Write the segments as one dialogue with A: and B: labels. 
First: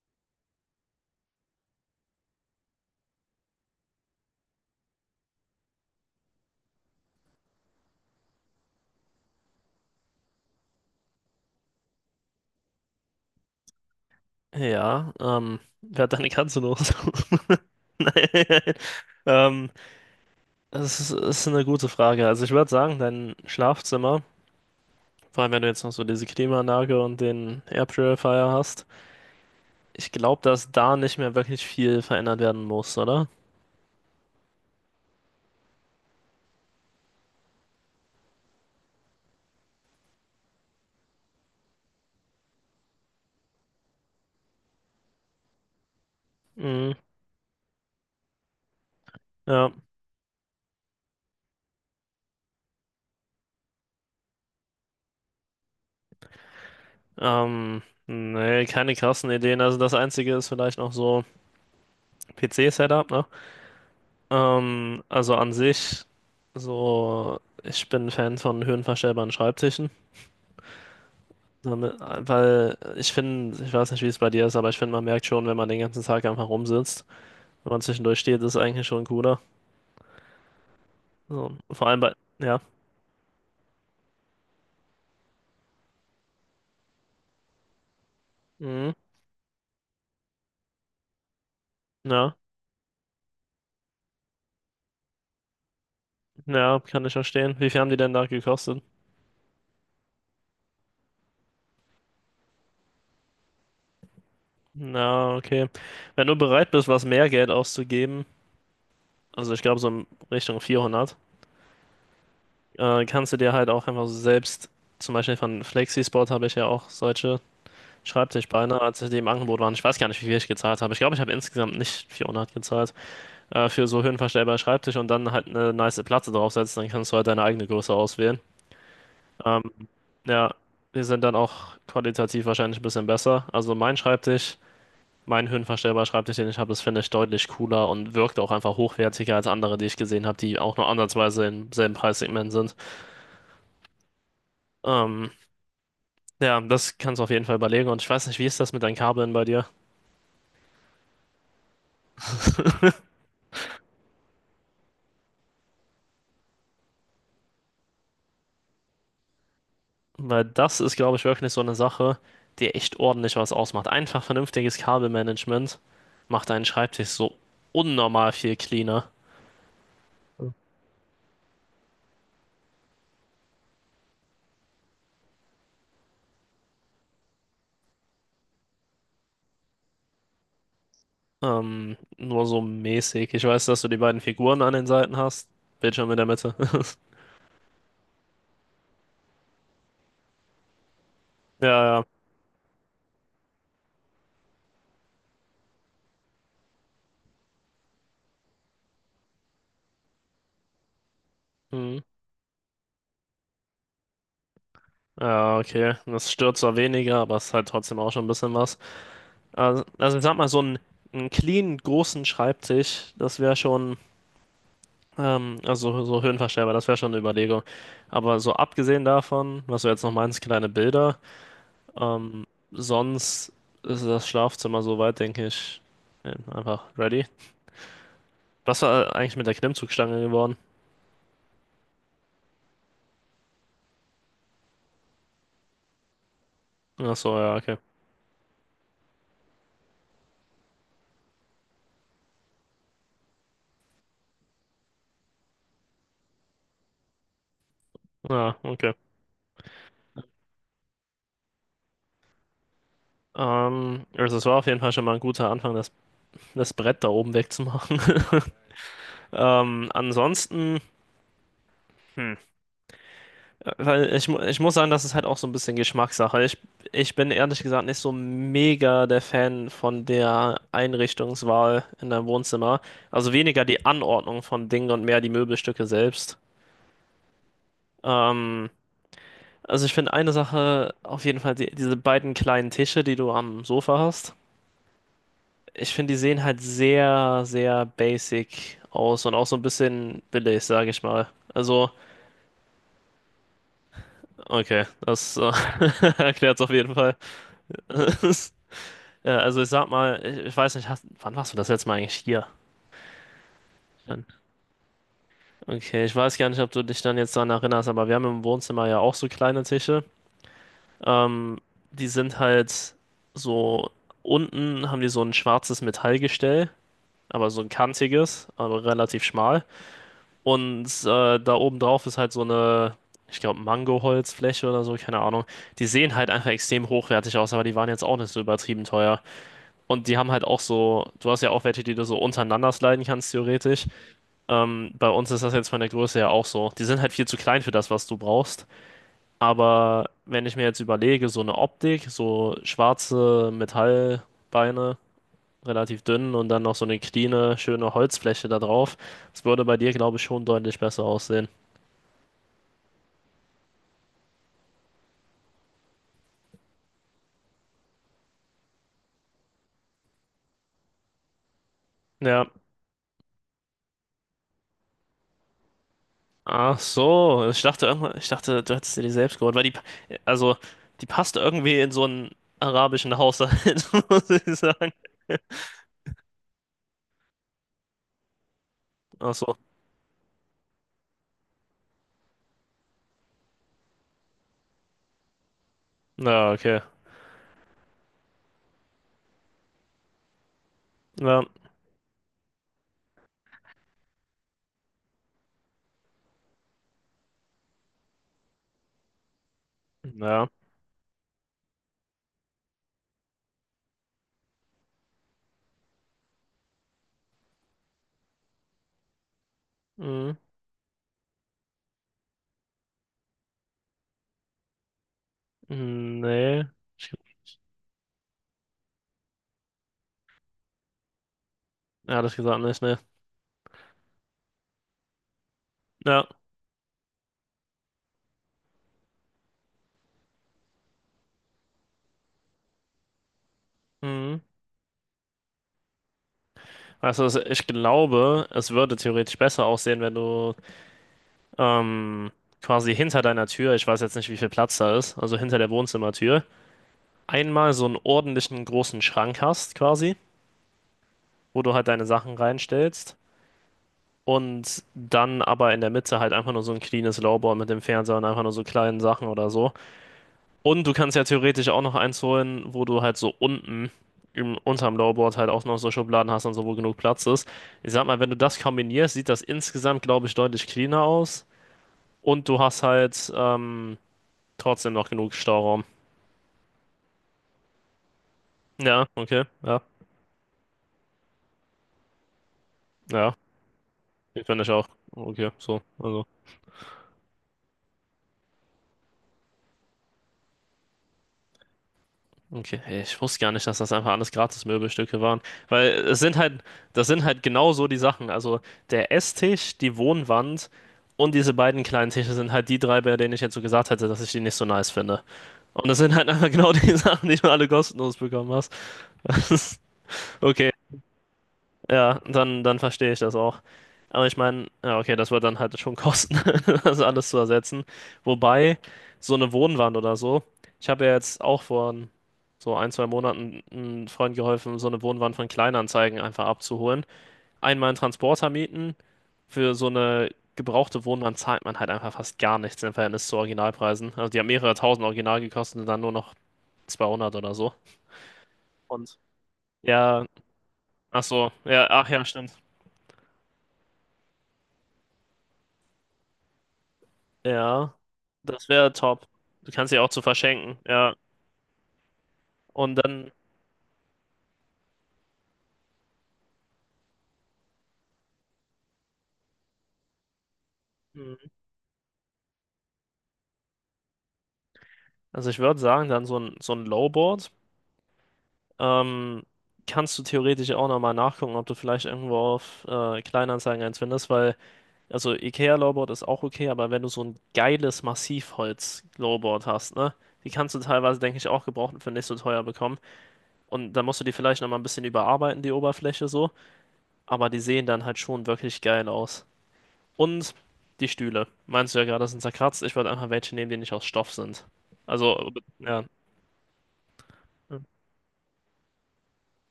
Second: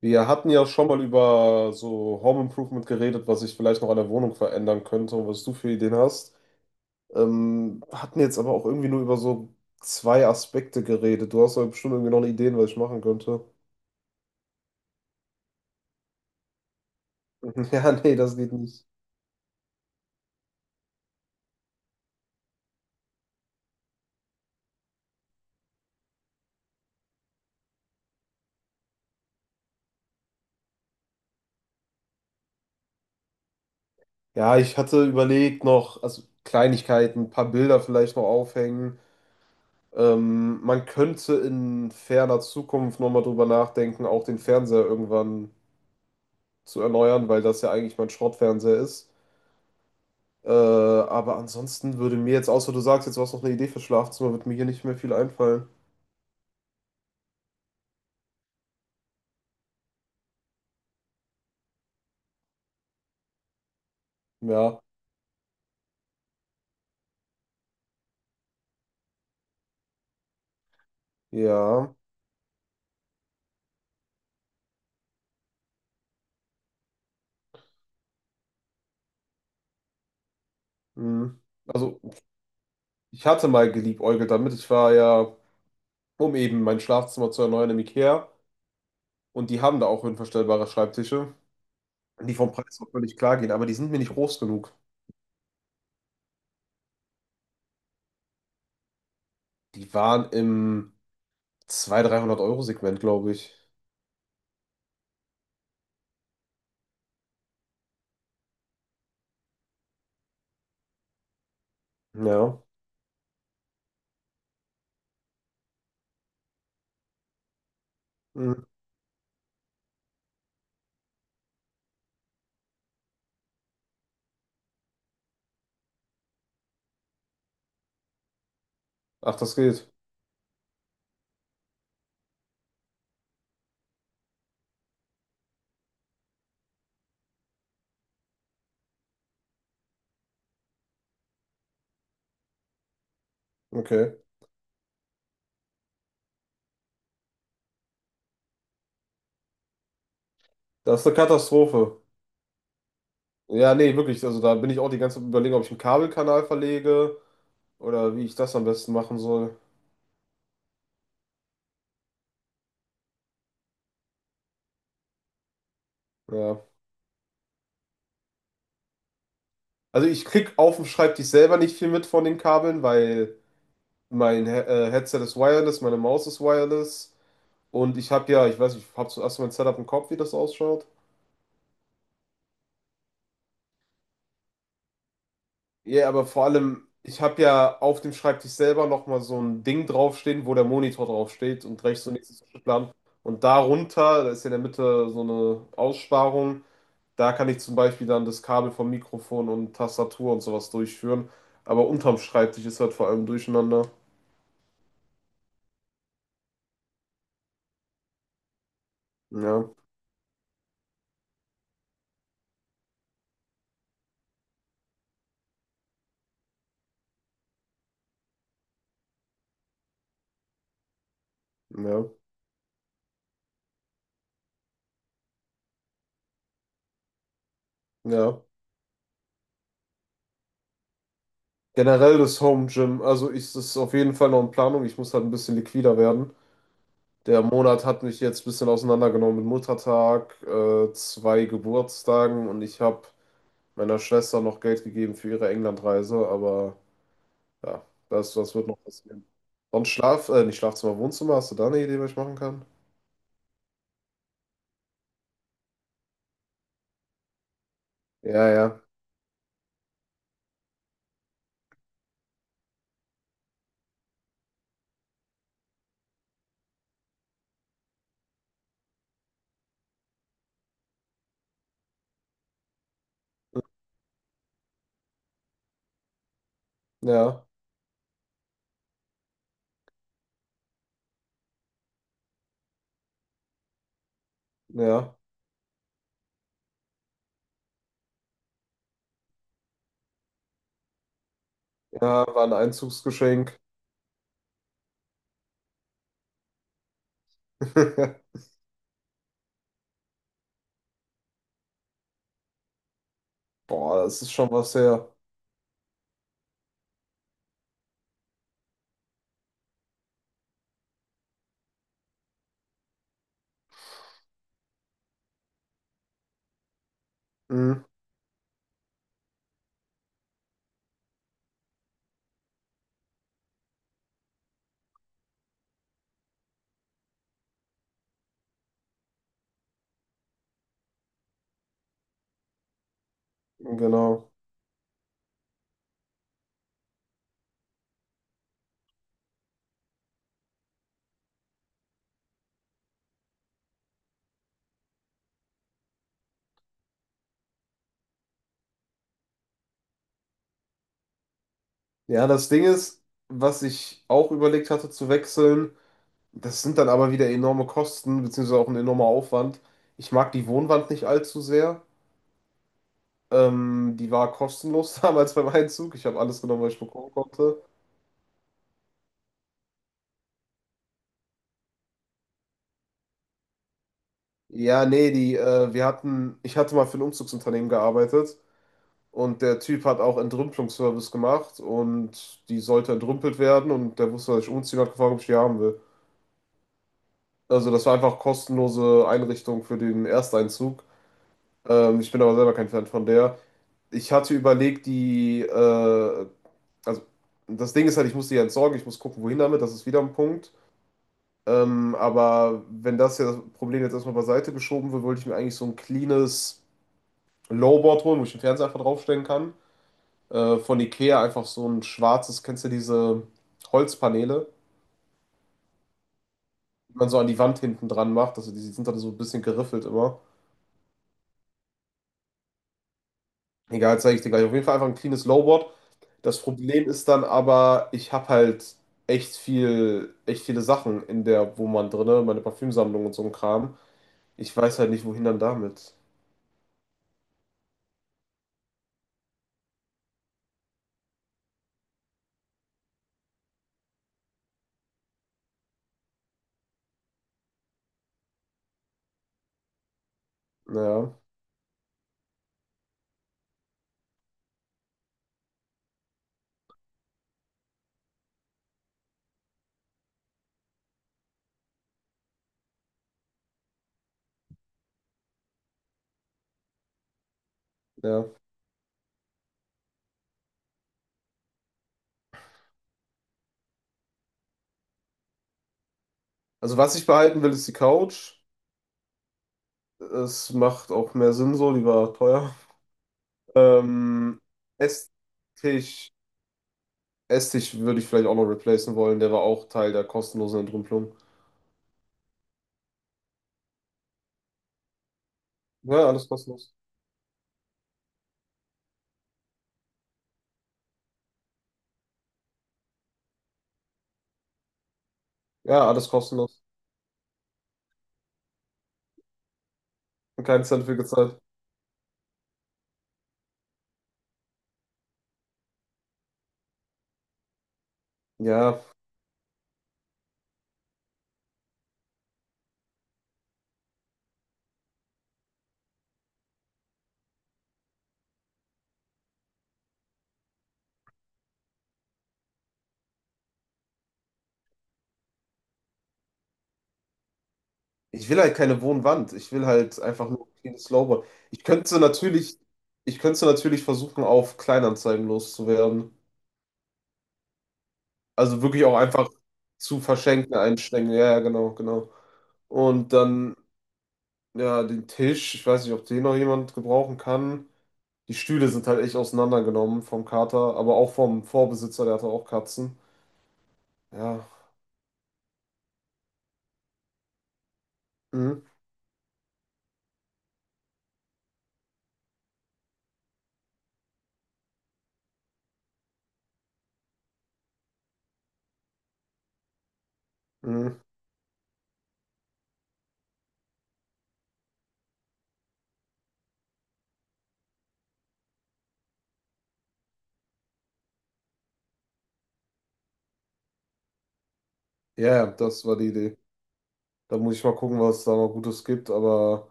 A: Wir hatten ja schon mal über so Home Improvement geredet, was ich vielleicht noch an der Wohnung verändern könnte und was du für Ideen hast. Hatten jetzt aber auch irgendwie nur über so zwei Aspekte geredet. Du hast aber bestimmt irgendwie noch eine Ideen, was ich machen könnte.
B: Ja, wer hat deine Katze noch?
A: Ja, nee, das geht
B: Nein.
A: nicht.
B: Ähm, Das ist eine gute Frage. Also ich würde sagen, dein Schlafzimmer, vor allem wenn du jetzt noch so diese Klimaanlage und den Air Purifier hast, ich glaube, dass da nicht mehr wirklich viel verändert werden muss, oder?
A: Ja, ich hatte überlegt noch, also Kleinigkeiten, ein paar Bilder vielleicht noch aufhängen. Man könnte in ferner Zukunft nochmal drüber nachdenken, auch den Fernseher irgendwann zu
B: Mhm.
A: erneuern, weil das ja eigentlich mein Schrottfernseher ist.
B: Ja.
A: Aber ansonsten würde mir jetzt, außer du sagst, jetzt warst du noch eine Idee fürs Schlafzimmer, wird mir hier nicht mehr viel einfallen.
B: Nee, keine krassen Ideen. Also das Einzige ist vielleicht noch so PC-Setup, ne?
A: Ja,
B: Also an sich, so, ich bin Fan von höhenverstellbaren Schreibtischen.
A: ja.
B: Sondern, weil ich finde, ich weiß nicht, wie es bei dir ist, aber ich finde, man merkt schon, wenn man den ganzen Tag einfach rumsitzt, wenn man zwischendurch steht, ist es eigentlich schon cooler.
A: Hm.
B: So, vor allem
A: Also,
B: bei, ja,
A: ich hatte mal geliebäugelt damit. Um eben mein Schlafzimmer zu erneuern im IKEA.
B: mhm.
A: Und die haben da auch höhenverstellbare Schreibtische, die
B: Ja,
A: vom Preis auch völlig klar gehen, aber die sind mir nicht groß genug.
B: ja, kann ich verstehen. Wie viel haben die denn da gekostet?
A: Die waren im 200 300 Euro segment, glaube ich.
B: Na, okay. Wenn du bereit bist, was mehr Geld auszugeben, also ich glaube so in Richtung 400,
A: Ja.
B: kannst du dir halt auch einfach so selbst, zum Beispiel von Flexisport habe ich ja auch solche
A: Hm.
B: Schreibtischbeine, als die im Angebot waren. Ich weiß gar nicht, wie viel ich gezahlt habe. Ich glaube, ich habe insgesamt nicht 400 gezahlt. Für so höhenverstellbaren Schreibtisch und dann halt eine nice Platte draufsetzen, dann kannst du halt deine eigene Größe auswählen.
A: Ach, das
B: Ähm,
A: geht.
B: ja, die sind dann auch qualitativ wahrscheinlich ein bisschen besser. Also mein Schreibtisch, mein höhenverstellbarer Schreibtisch, den ich habe, das finde ich deutlich cooler und wirkt auch einfach hochwertiger als andere, die ich gesehen habe, die auch nur andersweise im selben Preissegment sind.
A: Okay.
B: Ähm, ja, das kannst du auf jeden Fall überlegen und ich weiß nicht, wie ist das mit deinen Kabeln bei dir?
A: Das ist eine Katastrophe. Ja, nee, wirklich. Also, da bin ich auch die ganze Zeit am Überlegen, ob ich einen Kabelkanal verlege. Oder wie ich das am besten machen soll.
B: Weil das ist, glaube ich, wirklich so eine Sache, die echt ordentlich was ausmacht. Einfach vernünftiges Kabelmanagement macht deinen
A: Ja.
B: Schreibtisch so unnormal viel cleaner.
A: Also ich krieg auf dem Schreibtisch selber nicht viel mit von den Kabeln, weil mein He Headset ist wireless, meine Maus ist wireless und ich habe ja, ich weiß nicht, ich habe zuerst mein Setup im Kopf, wie das ausschaut.
B: Nur so mäßig. Ich weiß, dass du die beiden Figuren an den Seiten hast.
A: Ja,
B: Bildschirm in der
A: aber vor
B: Mitte.
A: allem, ich habe ja auf dem Schreibtisch selber nochmal so ein Ding draufstehen, wo der Monitor draufsteht
B: Ja,
A: und
B: ja.
A: rechts und links ist der Plan. Und darunter, da ist ja in der Mitte so eine Aussparung. Da kann ich zum Beispiel dann das Kabel vom Mikrofon und Tastatur und sowas durchführen. Aber
B: Hm.
A: unterm Schreibtisch ist halt vor allem durcheinander.
B: Ja, okay. Das stört zwar weniger, aber es ist halt trotzdem auch schon ein bisschen was.
A: Ja,
B: Also ich sag mal, so einen clean, großen Schreibtisch, das wäre schon. Also so höhenverstellbar, das wäre schon eine Überlegung. Aber so abgesehen davon, was du jetzt noch meinst, kleine Bilder,
A: ja,
B: ähm, sonst ist das Schlafzimmer soweit, denke ich, einfach ready.
A: ja.
B: Was war eigentlich mit der Klimmzugstange geworden?
A: Generell das Home Gym, also ist es auf jeden Fall noch in Planung. Ich muss halt ein bisschen liquider werden.
B: Ach so,
A: Der
B: ja, okay.
A: Monat hat mich jetzt ein bisschen auseinandergenommen mit Muttertag, zwei Geburtstagen, und ich habe meiner Schwester noch Geld gegeben für ihre Englandreise, aber ja, das
B: Ja,
A: wird noch
B: okay.
A: passieren. Sonst nicht Schlafzimmer, Wohnzimmer, hast du da eine Idee, was ich machen kann?
B: Also es war auf jeden Fall schon mal ein guter Anfang, das Brett da oben wegzumachen.
A: Ja, ja,
B: Ansonsten. Hm. Ich muss sagen, das ist halt auch so ein bisschen Geschmackssache. Ich bin ehrlich gesagt nicht so mega der Fan von der Einrichtungswahl in deinem Wohnzimmer. Also weniger die Anordnung von Dingen und mehr die Möbelstücke selbst.
A: ja.
B: Ähm, also ich finde eine Sache auf jeden Fall, diese beiden kleinen Tische, die du am Sofa hast.
A: Ja,
B: Ich finde, die sehen halt sehr, sehr basic aus und auch so ein bisschen billig, sage ich mal. Also,
A: ja, war ein Einzugsgeschenk.
B: okay, das erklärt es auf jeden Fall. Ja, also ich sag mal, ich weiß nicht, hast, wann warst du das letzte Mal eigentlich hier?
A: Boah, das
B: Dann-
A: ist schon was her.
B: Okay, ich weiß gar nicht, ob du dich dann jetzt daran erinnerst, aber wir haben im Wohnzimmer ja auch so kleine Tische. Ähm, Die sind halt so, unten haben die so ein schwarzes Metallgestell, aber so ein
A: Mhm,
B: kantiges, aber relativ schmal. Und da oben drauf ist halt so eine, ich glaube, Mangoholzfläche oder so, keine Ahnung. Die sehen halt einfach extrem hochwertig aus, aber die waren jetzt auch nicht so übertrieben teuer. Und die haben halt auch so, du hast ja auch welche, die du so untereinander sliden kannst, theoretisch.
A: genau.
B: Bei uns ist das jetzt von der Größe her auch so. Die sind halt viel zu klein für das, was du brauchst. Aber wenn ich mir jetzt überlege, so eine Optik, so schwarze Metallbeine, relativ dünn und dann noch so eine cleane, schöne Holzfläche da drauf, das würde bei dir, glaube ich, schon deutlich besser aussehen.
A: Ja, das Ding ist, was ich auch überlegt hatte zu wechseln, das sind dann aber wieder enorme Kosten, beziehungsweise auch ein enormer Aufwand. Ich mag die Wohnwand nicht allzu sehr.
B: Ja.
A: Die war kostenlos damals beim Einzug. Ich habe alles genommen, was
B: Ach
A: ich bekommen
B: so,
A: konnte.
B: ich dachte, du hättest dir die selbst geholt, weil die, also, die passt irgendwie in so ein arabischen Haushalt, muss ich
A: Ja,
B: sagen.
A: nee, ich hatte mal für ein Umzugsunternehmen gearbeitet.
B: Ach
A: Und
B: so.
A: der Typ hat auch Entrümpelungsservice gemacht und die sollte entrümpelt werden und der wusste, dass ich umziehen hat gefragt, ob ich die haben will.
B: Ja, okay.
A: Also das war einfach kostenlose Einrichtung für den Ersteinzug.
B: Ja,
A: Ich bin aber selber kein Fan von der. Ich hatte überlegt, die, also das Ding ist halt, ich muss die ja entsorgen, ich muss gucken, wohin damit, das ist wieder ein
B: ja.
A: Punkt. Aber wenn das ja das Problem jetzt erstmal beiseite geschoben wird, wollte ich mir eigentlich so ein cleanes Lowboard holen, wo ich den Fernseher einfach draufstellen kann.
B: Mhm.
A: Von Ikea einfach so ein schwarzes, kennst du diese Holzpaneele,
B: Nee.
A: die man
B: Ich,
A: so an die Wand hinten dran macht, also die sind dann so ein bisschen geriffelt immer.
B: ja, das gesagt nicht, ne.
A: Egal, zeige ich dir gleich. Auf jeden Fall einfach ein cleanes Lowboard.
B: Ja.
A: Das Problem ist dann aber, ich habe halt echt viele Sachen in der Wohnwand drinne, meine Parfümsammlung und so ein Kram.
B: Mhm.
A: Ich weiß halt nicht, wohin dann damit.
B: Ich glaube, es würde theoretisch besser aussehen, wenn du ähm, quasi hinter deiner Tür, ich weiß jetzt nicht, wie viel Platz da ist, also hinter der Wohnzimmertür, einmal so einen ordentlichen großen Schrank hast, quasi,
A: Naja,
B: wo du halt deine Sachen reinstellst. Und dann aber in der Mitte halt einfach nur so ein cleanes Lowboy mit dem Fernseher und einfach nur so kleinen Sachen oder so. Und du kannst ja theoretisch auch noch eins holen, wo du halt so unten unterm Lowerboard halt auch noch so Schubladen hast und so, wo genug Platz ist. Ich sag mal,
A: ja.
B: wenn du das kombinierst, sieht das insgesamt, glaube ich, deutlich cleaner aus. Und du hast halt trotzdem noch genug Stauraum.
A: Also was ich behalten will, ist die Couch.
B: Ja, okay, ja,
A: Es macht auch mehr Sinn so, die war teuer.
B: ja.
A: Ähm,
B: Ich finde ich auch. Okay, so,
A: Esstisch,
B: also.
A: Essig würde ich vielleicht auch noch replacen wollen. Der war auch Teil der kostenlosen Entrümpelung.
B: Okay, hey, ich wusste gar nicht, dass das einfach alles Gratis-Möbelstücke waren. Weil
A: Ja,
B: es
A: alles
B: sind halt,
A: kostenlos.
B: das sind halt genau so die Sachen. Also der Esstisch, die Wohnwand und diese beiden kleinen Tische sind halt die drei, bei denen ich jetzt so gesagt hätte, dass ich die nicht so nice finde. Und
A: Ja,
B: das
A: alles
B: sind halt einfach
A: kostenlos.
B: genau die Sachen, die du alle kostenlos bekommen hast.
A: Und keinen
B: Okay,
A: Cent für gezahlt.
B: ja, dann verstehe ich das auch. Aber ich meine, ja, okay, das wird dann halt schon kosten, das alles zu ersetzen. Wobei,
A: Ja,
B: so eine Wohnwand oder so, ich habe ja jetzt auch vor so ein, zwei Monaten einem Freund geholfen, so eine Wohnwand von Kleinanzeigen einfach abzuholen. Einmal einen Transporter mieten, für so eine gebrauchte Wohnwand zahlt man halt einfach fast gar nichts im Verhältnis zu Originalpreisen. Also die haben mehrere tausend original gekostet und dann nur noch 200 oder so.
A: ich will halt keine
B: Und
A: Wohnwand. Ich will halt
B: ja,
A: einfach nur ein cleanes
B: ach
A: Slowboard.
B: so, ja, ach ja, stimmt.
A: Ich könnte natürlich versuchen, auf Kleinanzeigen loszuwerden.
B: Ja,
A: Also
B: das
A: wirklich
B: wäre
A: auch
B: top.
A: einfach
B: Du kannst sie
A: zu
B: auch zu
A: verschenken,
B: verschenken,
A: einstecken.
B: ja.
A: Ja, ja, genau, genau.
B: Und
A: Und
B: dann,
A: dann, ja, den Tisch. Ich weiß nicht, ob den noch jemand gebrauchen kann. Die Stühle sind halt echt auseinandergenommen vom Kater, aber auch vom
B: mhm.
A: Vorbesitzer, der hatte auch Katzen. Ja,
B: Also ich würde sagen, dann so ein Lowboard.
A: mhm.
B: Ähm, Kannst du theoretisch auch nochmal nachgucken, ob du vielleicht irgendwo auf Kleinanzeigen eins findest, weil, also IKEA-Lowboard ist auch okay, aber wenn du so ein geiles Massivholz-Lowboard hast, ne? Die kannst du
A: Mhm.
B: teilweise, denke ich, auch gebraucht für nicht so teuer bekommen. Und dann musst du die vielleicht nochmal ein bisschen überarbeiten, die Oberfläche so. Aber die sehen dann halt schon wirklich geil aus. Und die Stühle. Meinst du ja gerade, sind zerkratzt. Ich würde einfach welche nehmen, die nicht aus Stoff sind.
A: Ja, ja,
B: Also,
A: das war
B: ja.
A: die Idee. Da muss ich mal gucken, was es da mal Gutes gibt, aber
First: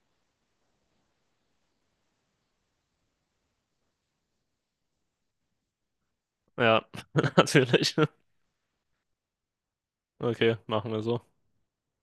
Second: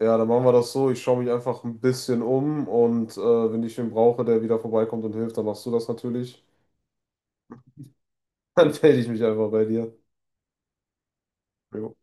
A: ja, dann machen wir das so. Ich schaue mich einfach ein bisschen um und wenn ich wen brauche, der wieder vorbeikommt und hilft, dann machst du das natürlich.
B: Ja, natürlich.
A: Dann melde ich mich einfach bei dir.
B: Okay, machen wir so.
A: Jo.